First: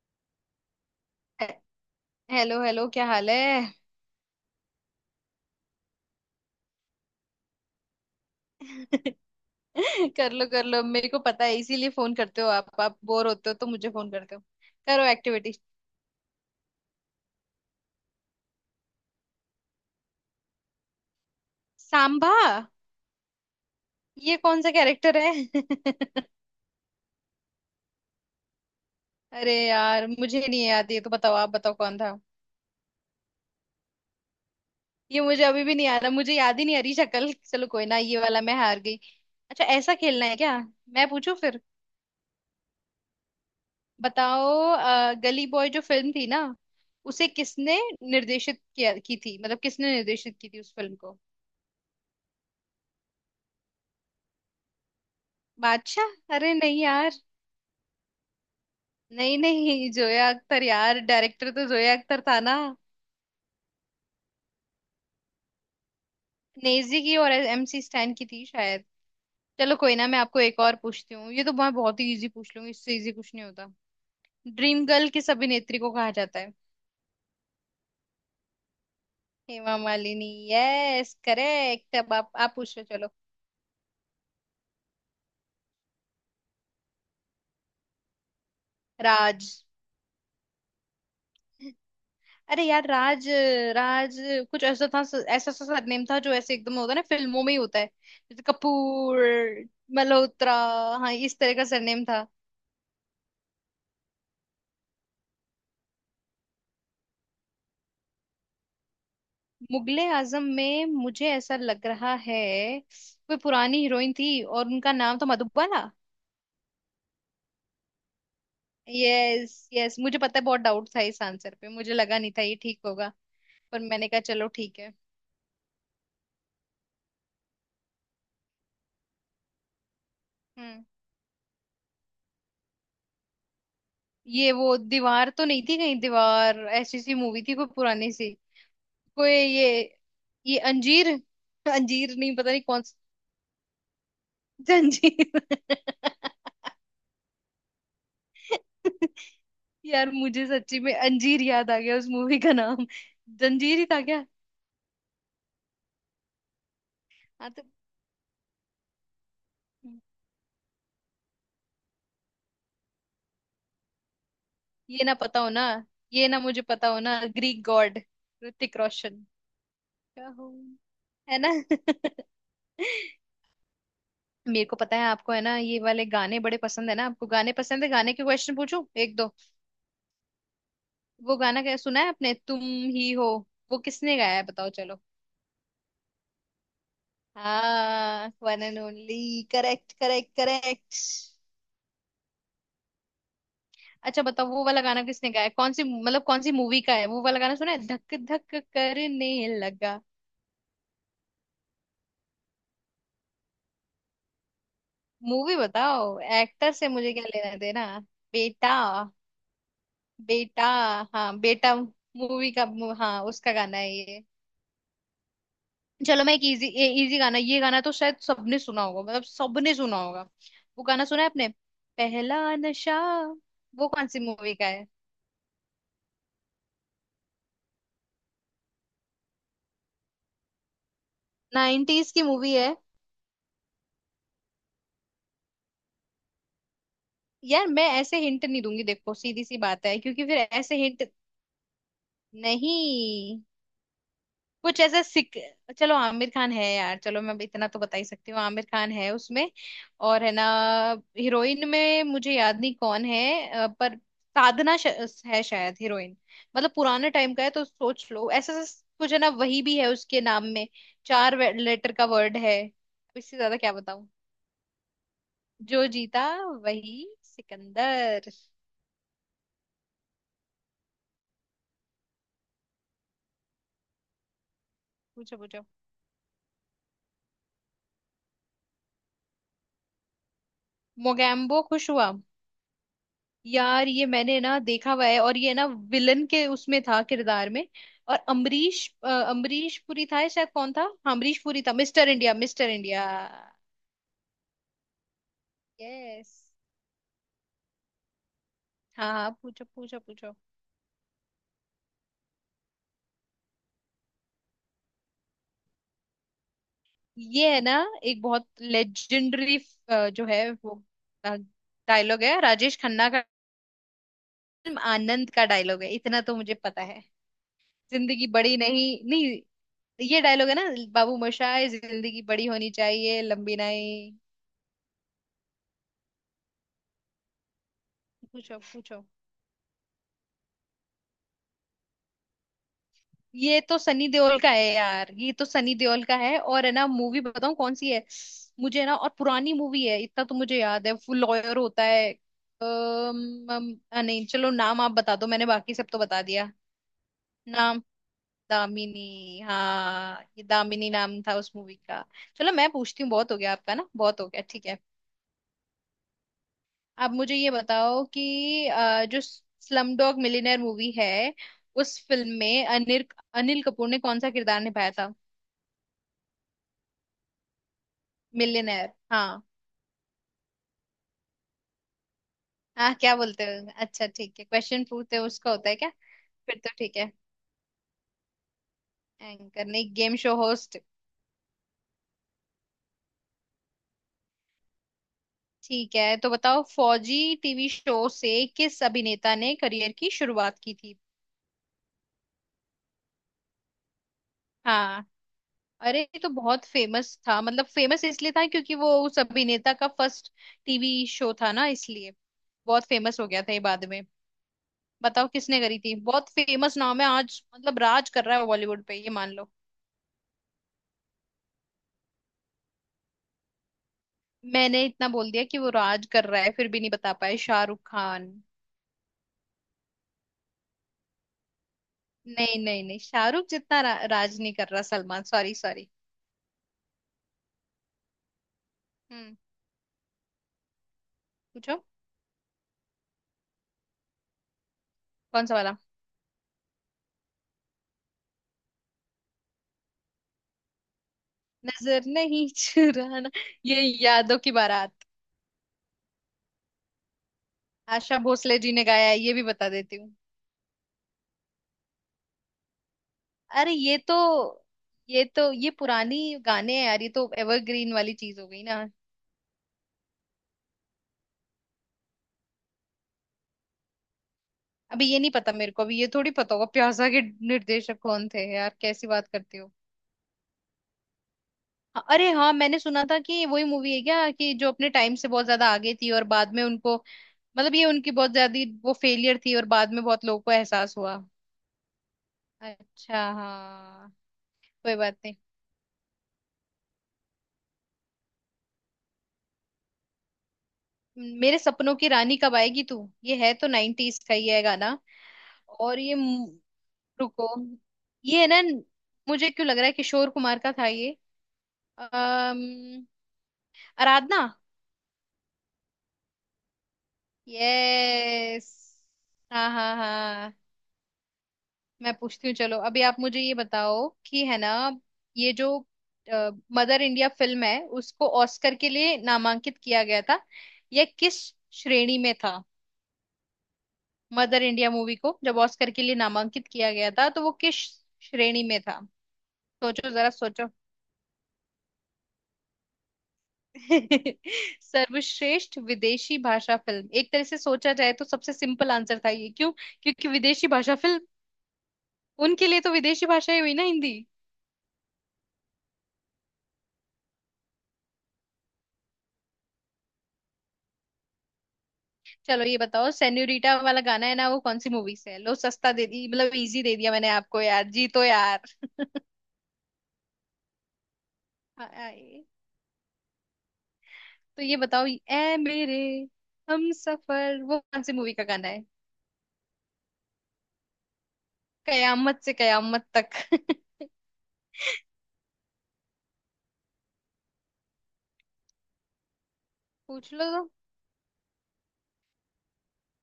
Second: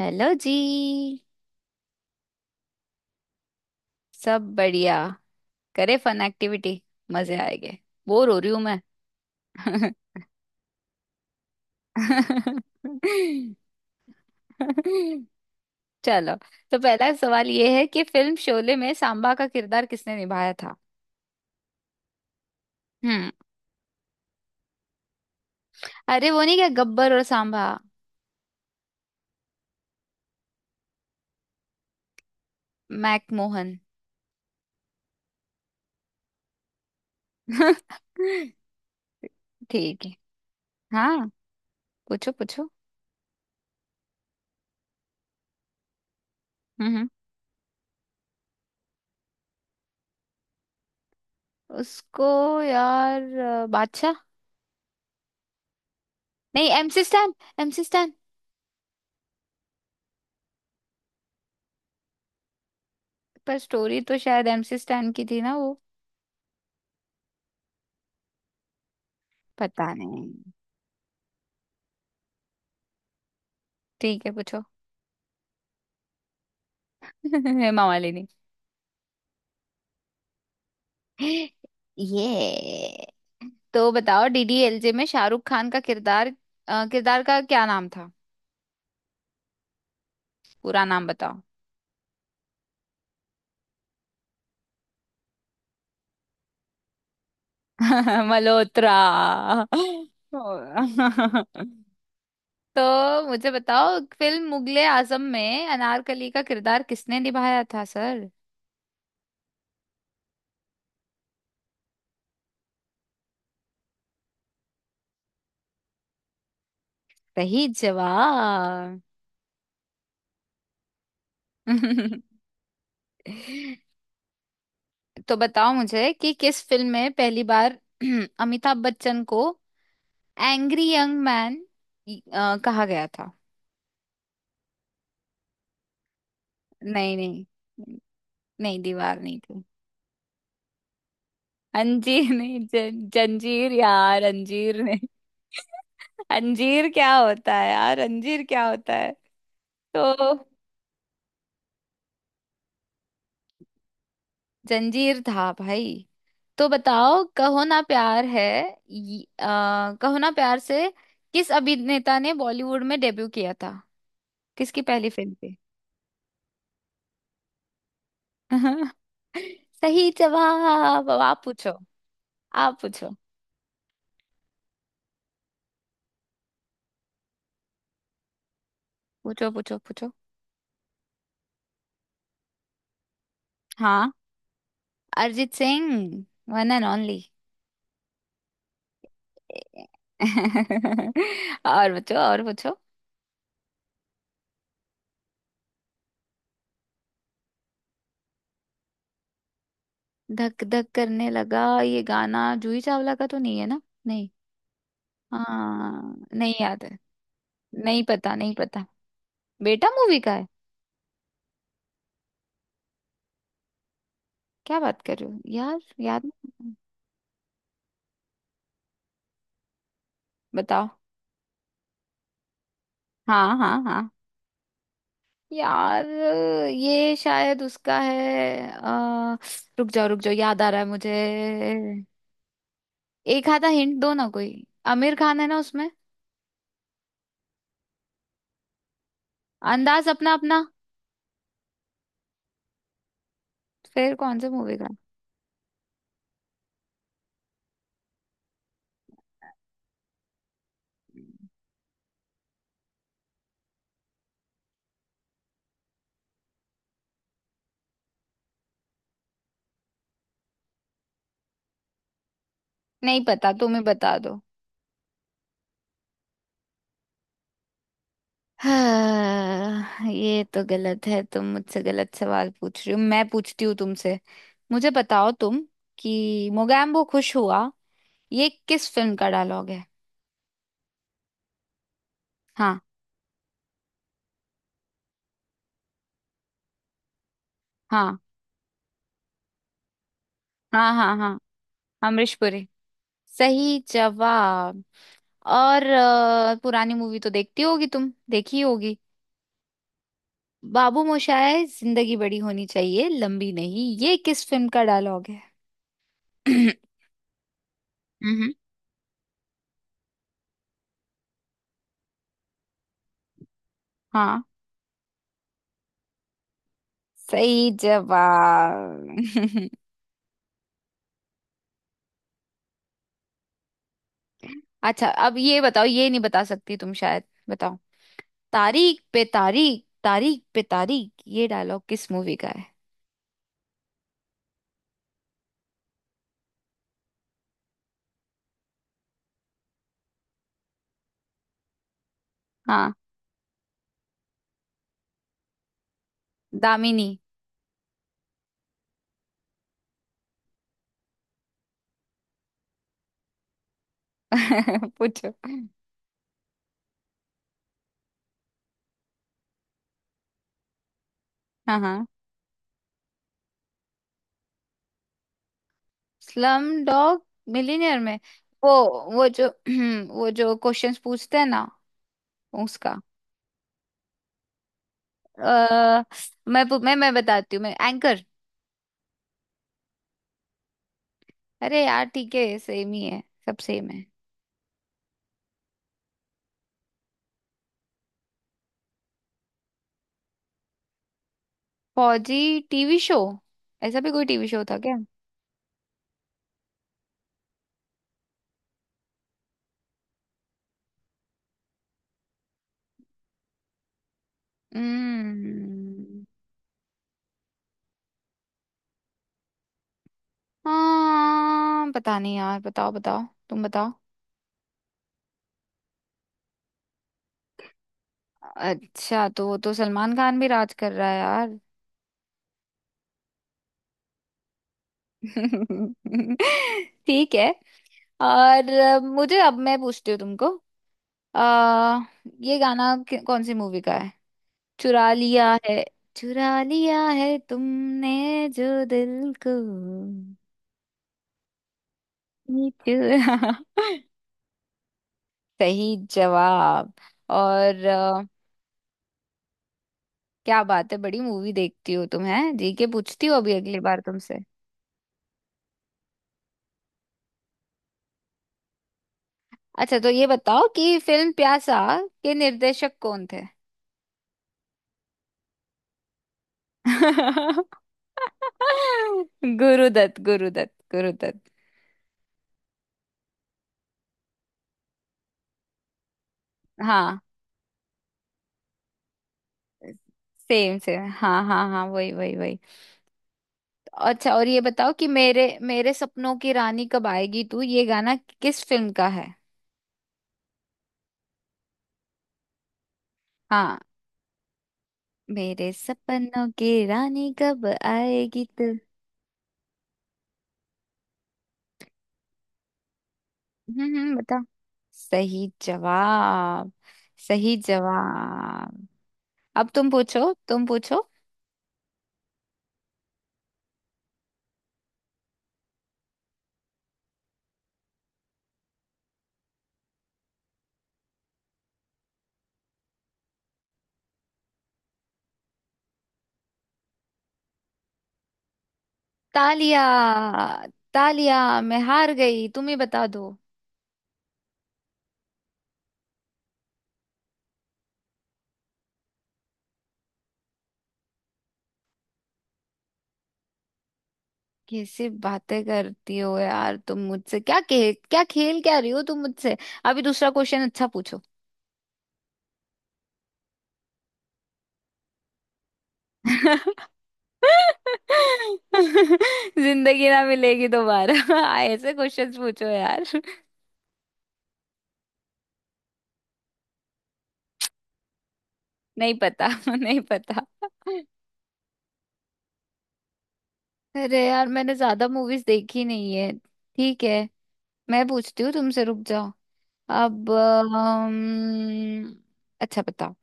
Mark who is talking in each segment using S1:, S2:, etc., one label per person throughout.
S1: Hello ji.
S2: हे- hello hello, क्या हाल है?
S1: सब बढ़िया। करे फन एक्टिविटी। मजे आएंगे। बोर हो रही हूं मैं।
S2: कर लो कर लो, मेरे को पता है इसीलिए फोन करते हो। आप बोर होते हो तो मुझे फोन करते हो। करो एक्टिविटी।
S1: चलो, तो पहला सवाल ये है कि फिल्म शोले में सांबा का किरदार किसने निभाया था।
S2: सांभा।
S1: हम्म।
S2: ये कौन सा कैरेक्टर है?
S1: अरे वो नहीं, क्या गब्बर और सांबा।
S2: अरे यार, मुझे नहीं याद, ये तो बताओ, आप बताओ कौन था।
S1: मैकमोहन।
S2: ये मुझे अभी भी नहीं आ रहा, मुझे याद ही नहीं आ रही शक्ल। चलो कोई ना, ये वाला मैं हार गई। अच्छा ऐसा
S1: ठीक है।
S2: खेलना है क्या? मैं
S1: हाँ,
S2: पूछू फिर।
S1: पूछो पूछो।
S2: बताओ। गली बॉय जो फिल्म थी ना,
S1: हम्म हम्म।
S2: उसे किसने निर्देशित किया की थी, मतलब किसने निर्देशित की थी उस फिल्म को?
S1: उसको, यार बादशाह।
S2: बादशाह? अरे
S1: नहीं,
S2: नहीं
S1: एमसी
S2: यार।
S1: स्टैन। MC Stan.
S2: नहीं नहीं, जोया अख्तर यार, डायरेक्टर तो जोया अख्तर था ना।
S1: पर स्टोरी तो शायद एमसी स्टैन की थी ना वो।
S2: नेजी की और एमसी स्टैन की थी शायद। चलो
S1: पता
S2: कोई ना, मैं
S1: नहीं।
S2: आपको एक और पूछती हूँ। ये तो मैं बहुत ही इजी पूछ लूंगी, इससे इजी कुछ नहीं होता।
S1: ठीक है पूछो।
S2: ड्रीम गर्ल किस अभिनेत्री को कहा जाता है?
S1: हेमा मालिनी।
S2: हेमा मालिनी। Yes, correct. अब आप पूछो
S1: ये,
S2: चलो।
S1: तो बताओ डीडीएलजे में शाहरुख खान का किरदार, किरदार का क्या नाम था।
S2: राज।
S1: पूरा नाम बताओ।
S2: अरे यार, राज राज कुछ ऐसा था। ऐसा सा सरनेम था जो ऐसे एकदम होता है ना, फिल्मों में ही होता है। जैसे
S1: मल्होत्रा।
S2: कपूर, मल्होत्रा। हाँ, इस तरह का सरनेम था।
S1: तो मुझे बताओ फिल्म मुगले आजम में अनारकली का किरदार किसने निभाया था सर।
S2: मुगले आजम में मुझे ऐसा लग रहा है, कोई पुरानी हीरोइन थी और उनका नाम था मधुबाला।
S1: सही जवाब।
S2: यस यस, मुझे पता है। बहुत डाउट था इस आंसर पे, मुझे लगा नहीं था ये ठीक होगा, पर मैंने कहा चलो ठीक है।
S1: तो बताओ मुझे कि किस फिल्म में पहली बार अमिताभ बच्चन को
S2: हम्म।
S1: एंग्री यंग मैन कहा गया था।
S2: ये वो दीवार तो नहीं थी कहीं, दीवार ऐसी सी
S1: नहीं
S2: मूवी
S1: नहीं।
S2: थी कोई पुरानी सी।
S1: नहीं दीवार
S2: कोई
S1: नहीं थी।
S2: ये अंजीर। अंजीर
S1: अंजीर
S2: नहीं, पता
S1: नहीं
S2: नहीं कौन सा।
S1: जंजीर, यार अंजीर नहीं।
S2: जंजीर।
S1: अंजीर क्या होता है यार, अंजीर क्या होता है।
S2: यार
S1: तो
S2: मुझे सच्ची में अंजीर याद आ गया उस मूवी का नाम। जंजीर ही था क्या?
S1: जंजीर था भाई। तो बताओ
S2: हाँ तो,
S1: कहो ना प्यार है। कहो ना प्यार से किस अभिनेता ने बॉलीवुड में डेब्यू किया था। किसकी
S2: ये
S1: पहली
S2: ना
S1: फिल्म
S2: पता हो
S1: थी।
S2: ना, ये ना मुझे पता हो ना, ग्रीक गॉड ऋतिक रोशन।
S1: सही
S2: क्या हो
S1: जवाब, अब
S2: है
S1: आप
S2: ना।
S1: पूछो। आप पूछो।
S2: मेरे को पता है आपको है ना, ये वाले गाने बड़े पसंद है ना आपको, गाने पसंद है, गाने के क्वेश्चन पूछूं एक दो।
S1: पूछो पूछो पूछो।
S2: वो गाना क्या सुना है आपने, तुम ही हो, वो
S1: हाँ,
S2: किसने गाया है बताओ चलो।
S1: Arijit Singh. One and only.
S2: हाँ, one and only, correct correct correct.
S1: और पूछो और पूछो।
S2: अच्छा बताओ वो वाला गाना किसने गाया है? कौन सी, मतलब कौन सी मूवी का है वो वाला गाना, सुना है, धक धक करने लगा।
S1: धक धक करने लगा, ये गाना जूही चावला का तो नहीं है ना। नहीं।
S2: मूवी
S1: हाँ,
S2: बताओ,
S1: नहीं
S2: एक्टर
S1: याद
S2: से
S1: है।
S2: मुझे क्या लेना देना।
S1: नहीं पता, नहीं
S2: बेटा।
S1: पता। बेटा मूवी का है।
S2: बेटा। हाँ बेटा मूवी का। हाँ, उसका गाना है ये।
S1: क्या बात कर रहे हो यार। याद
S2: चलो मैं एक इजी,
S1: नहीं।
S2: इजी गाना, ये गाना तो शायद सबने सुना होगा, मतलब सबने सुना होगा। वो
S1: बताओ।
S2: गाना सुना है आपने, पहला नशा,
S1: हाँ हाँ
S2: वो कौन
S1: हाँ।
S2: सी मूवी का है?
S1: यार ये शायद उसका है, रुक जाओ रुक जाओ, याद आ रहा है मुझे।
S2: नाइनटीज की मूवी है।
S1: एक आधा हिंट दो ना कोई। आमिर खान है ना उसमें।
S2: यार मैं ऐसे हिंट नहीं दूंगी, देखो सीधी सी बात है
S1: अंदाज
S2: क्योंकि
S1: अपना
S2: फिर
S1: अपना।
S2: ऐसे हिंट नहीं,
S1: फिर कौन से मूवी
S2: कुछ
S1: का।
S2: ऐसा सिक। चलो आमिर खान है यार, चलो मैं इतना तो बता ही सकती हूँ, आमिर खान है उसमें। और है ना, हीरोइन में मुझे याद नहीं कौन है। पर साधना श... है शायद हीरोइन। मतलब पुराने टाइम का है तो सोच लो। ऐसा ऐसा कुछ है ना वही भी है उसके नाम में। चार लेटर का वर्ड है।
S1: नहीं
S2: इससे
S1: पता,
S2: ज्यादा क्या
S1: तुम ही
S2: बताऊं?
S1: बता दो।
S2: जो जीता वही सिकंदर।
S1: हाँ, ये तो गलत है। तुम मुझसे गलत सवाल पूछ रही हो। मैं पूछती हूँ तुमसे। मुझे बताओ
S2: पूछो
S1: तुम
S2: पूछो।
S1: कि मोगैम्बो खुश हुआ, ये किस फिल्म का डायलॉग है।
S2: मोगैम्बो खुश हुआ।
S1: हाँ।
S2: यार ये मैंने ना देखा हुआ है, और ये ना विलन के उसमें था किरदार में। और
S1: हाँ
S2: अमरीश पुरी था, या शायद कौन था,
S1: हाँ
S2: हाँ,
S1: हाँ। हाँ,
S2: अमरीश पुरी था। Mister
S1: Amrish
S2: India,
S1: Puri.
S2: Mister India.
S1: सही जवाब। और
S2: यस।
S1: पुरानी मूवी तो देखती होगी तुम, देखी होगी।
S2: हाँ हाँ, पूछो पूछो पूछो।
S1: बाबू मोशाय जिंदगी बड़ी होनी चाहिए लंबी नहीं, ये किस फिल्म का डायलॉग है।
S2: ये है ना एक बहुत
S1: हम्म।
S2: लेजेंडरी जो है, वो डायलॉग है राजेश खन्ना का।
S1: हाँ।
S2: फिल्म आनंद का डायलॉग है, इतना तो मुझे पता है।
S1: सही
S2: जिंदगी बड़ी नहीं, नहीं,
S1: जवाब।
S2: ये डायलॉग है ना, बाबू मोशाय जिंदगी बड़ी होनी चाहिए, लंबी नहीं।
S1: अच्छा अब ये बताओ, ये नहीं बता सकती तुम शायद। बताओ।
S2: पूछो
S1: तारीख
S2: पूछो।
S1: पे तारीख, तारीख पे तारीख, ये डायलॉग किस मूवी का है।
S2: ये तो सनी देओल का है यार, ये तो सनी देओल का है। और है ना, मूवी बताऊं कौन सी है, मुझे है ना, और पुरानी मूवी है, इतना तो मुझे याद है, वो लॉयर होता है।
S1: हाँ,
S2: अम, अम, आ, नहीं चलो नाम आप बता दो, मैंने बाकी सब तो बता दिया।
S1: दामिनी।
S2: नाम। दामिनी, हाँ ये दामिनी नाम था उस मूवी का। चलो मैं पूछती हूँ, बहुत हो गया आपका ना, बहुत हो गया, ठीक है।
S1: पूछो।
S2: अब मुझे ये बताओ कि जो स्लम डॉग मिलियनेयर मूवी है,
S1: हाँ
S2: उस
S1: हाँ।
S2: फिल्म में अनिल अनिल कपूर ने कौन सा किरदार निभाया था?
S1: स्लम डॉग मिलियनेयर में वो
S2: मिलियनेयर,
S1: वो
S2: हाँ।
S1: जो वो जो क्वेश्चंस पूछते हैं ना,
S2: हाँ
S1: उसका।
S2: क्या बोलते हो, अच्छा ठीक है, क्वेश्चन पूछते हो उसका होता है क्या?
S1: अ,
S2: फिर
S1: मैं
S2: तो
S1: मैं
S2: ठीक है।
S1: मैं बताती हूँ, मैं एंकर।
S2: एंकर नहीं, गेम शो होस्ट।
S1: अरे यार ठीक है, सेम ही है। सब सेम है।
S2: ठीक है तो बताओ, फौजी टीवी शो से किस अभिनेता ने करियर की शुरुआत की थी?
S1: फौजी टीवी शो, ऐसा भी कोई टीवी शो था क्या।
S2: हाँ। अरे ये तो बहुत फेमस था, मतलब फेमस इसलिए था क्योंकि वो उस अभिनेता का फर्स्ट टीवी शो था ना, इसलिए बहुत फेमस हो गया था ये बाद में। बताओ किसने करी थी,
S1: हम्म।
S2: बहुत फेमस नाम है आज, मतलब राज कर रहा है बॉलीवुड पे ये, मान लो।
S1: हाँ पता नहीं यार, बताओ बताओ। तुम बताओ।
S2: मैंने इतना बोल दिया कि वो राज कर रहा है फिर भी नहीं बता पाए, शाहरुख खान।
S1: अच्छा, तो वो तो सलमान खान भी राज कर रहा है यार।
S2: नहीं नहीं नहीं, शाहरुख जितना राज नहीं कर रहा सलमान, सॉरी सॉरी।
S1: ठीक है। और
S2: हम्म।
S1: मुझे, अब मैं पूछती हूँ तुमको।
S2: पूछो।
S1: आ, ये गाना कौन सी मूवी का है। चुरा
S2: कौन
S1: लिया
S2: सा वाला?
S1: है, चुरा लिया है तुमने जो दिल को।
S2: नजर नहीं
S1: ये
S2: चुराना।
S1: चुरा
S2: ये यादों की बारात।
S1: सही जवाब। और
S2: आशा भोसले जी ने गाया है ये भी बता देती हूँ।
S1: क्या बात है, बड़ी मूवी देखती हो तुम, है जी के पूछती हो। अभी
S2: अरे
S1: अगली
S2: ये
S1: बार
S2: तो
S1: तुमसे।
S2: ये तो ये पुरानी गाने हैं यार, ये तो एवरग्रीन वाली चीज हो गई ना।
S1: अच्छा, तो ये बताओ कि फिल्म प्यासा के निर्देशक कौन थे।
S2: अभी ये नहीं पता मेरे को, अभी ये थोड़ी पता होगा प्यासा के निर्देशक कौन थे, यार कैसी बात करती हो।
S1: गुरुदत्त, गुरुदत्त, गुरुदत्त।
S2: अरे हाँ, मैंने सुना था कि वही मूवी है क्या, कि जो अपने टाइम से बहुत ज्यादा आगे थी और बाद में उनको,
S1: हाँ,
S2: मतलब ये उनकी बहुत ज्यादा, वो फेलियर थी और बाद में बहुत लोगों को
S1: सेम
S2: एहसास
S1: सेम,
S2: हुआ।
S1: हाँ हाँ हाँ, वही वही वही।
S2: अच्छा हाँ।
S1: अच्छा और ये बताओ
S2: कोई
S1: कि
S2: बात नहीं।
S1: मेरे मेरे सपनों की रानी कब आएगी तू, ये गाना किस फिल्म का है।
S2: मेरे सपनों की रानी कब आएगी तू, ये है तो
S1: हाँ,
S2: नाइनटीज का ही है गाना।
S1: मेरे
S2: और ये
S1: सपनों की रानी
S2: रुको,
S1: कब
S2: ये
S1: आएगी
S2: है ना,
S1: तू।
S2: मुझे क्यों लग रहा है किशोर कुमार का था ये। अम,
S1: बता।
S2: आराधना।
S1: सही जवाब, सही
S2: यस,
S1: जवाब।
S2: हाँ
S1: अब तुम
S2: हाँ
S1: पूछो
S2: हाँ।
S1: तुम पूछो।
S2: मैं पूछती हूँ चलो। अभी आप मुझे ये बताओ कि है ना, ये जो मदर इंडिया फिल्म है, उसको ऑस्कर के लिए नामांकित किया गया था, यह किस श्रेणी में था? मदर इंडिया मूवी को जब ऑस्कर के लिए नामांकित किया गया था तो वो किस श्रेणी में था?
S1: तालिया।
S2: सोचो जरा सोचो।
S1: तालिया, मैं हार गई, तुम ही बता दो।
S2: सर्वश्रेष्ठ विदेशी भाषा फिल्म। एक तरह से सोचा जाए तो सबसे सिंपल आंसर था ये, क्यों? क्योंकि विदेशी भाषा फिल्म, उनके लिए तो विदेशी भाषा ही हुई ना हिंदी।
S1: कैसे बातें करती हो यार तुम मुझसे, क्या खेल क्या खेल क्या रही हो तुम मुझसे। अभी दूसरा क्वेश्चन अच्छा पूछो।
S2: चलो ये बताओ, सेन्यूरिटा वाला गाना है ना, वो कौन सी मूवी से है? लो सस्ता दे दी, मतलब इजी दे दिया मैंने आपको यार जी, तो यार
S1: जिंदगी ना मिलेगी दोबारा। ऐसे क्वेश्चंस
S2: आए।
S1: पूछो यार।
S2: तो ये बताओ, ए मेरे हम सफर, वो कौन सी मूवी का गाना है?
S1: नहीं पता, नहीं पता।
S2: कयामत से कयामत तक।
S1: अरे यार मैंने ज्यादा मूवीज देखी नहीं है। ठीक है। मैं पूछती हूँ तुमसे, रुक जाओ। अब
S2: पूछ लो तो।
S1: अच्छा बताओ,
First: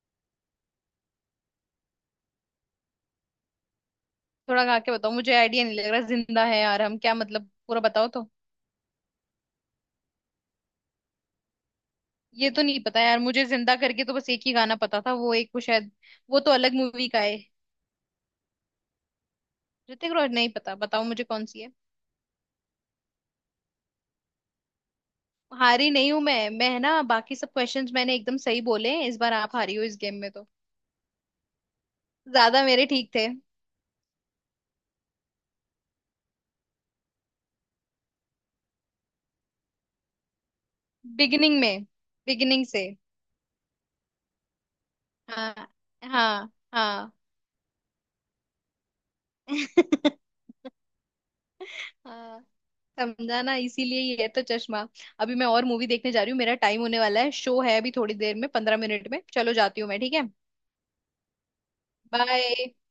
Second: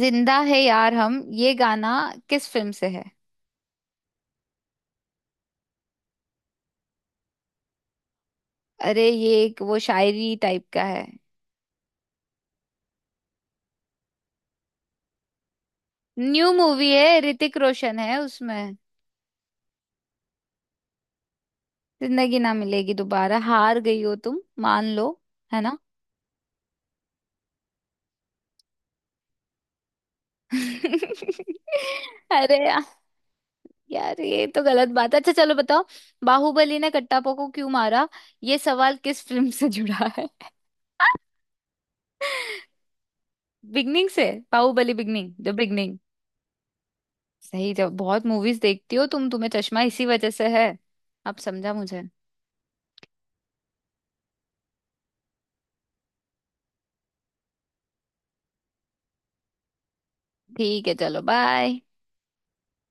S1: जिंदा है यार हम, ये गाना किस फिल्म से है।
S2: थोड़ा गा के बताओ, मुझे आइडिया नहीं लग रहा, जिंदा है यार हम, क्या मतलब, पूरा बताओ तो।
S1: अरे ये एक वो शायरी टाइप का है।
S2: ये तो नहीं पता यार मुझे, जिंदा करके तो बस एक ही गाना पता था, वो एक, वो शायद वो
S1: न्यू
S2: तो अलग
S1: मूवी
S2: मूवी
S1: है,
S2: का है।
S1: ऋतिक रोशन है उसमें।
S2: ऋतिक रोशन नहीं पता, बताओ मुझे कौन सी है।
S1: जिंदगी ना मिलेगी दोबारा। हार गई हो तुम, मान लो, है ना।
S2: हारी नहीं हूं मैं है ना, बाकी सब क्वेश्चंस मैंने एकदम सही बोले हैं। इस बार आप हारी हो इस गेम में तो,
S1: अरे
S2: ज्यादा
S1: यार।
S2: मेरे ठीक थे।
S1: यार ये तो गलत बात है। अच्छा चलो बताओ, बाहुबली ने कट्टापा को क्यों मारा, ये सवाल किस फिल्म से जुड़ा है।
S2: बिगिनिंग में, बिगिनिंग से।
S1: बिगनिंग से। बाहुबली बिगनिंग, द
S2: हाँ
S1: बिगनिंग।
S2: हाँ हाँ।
S1: सही जब बहुत मूवीज देखती हो तुम, तुम्हें चश्मा इसी वजह से है। अब समझा मुझे।
S2: हाँ, समझा ना, इसीलिए ये है तो चश्मा। अभी मैं और मूवी देखने जा रही हूँ, मेरा टाइम होने वाला है, शो है अभी थोड़ी देर में, 15 मिनट में, चलो जाती हूँ मैं, ठीक है।
S1: ठीक है चलो, बाय।
S2: बाय।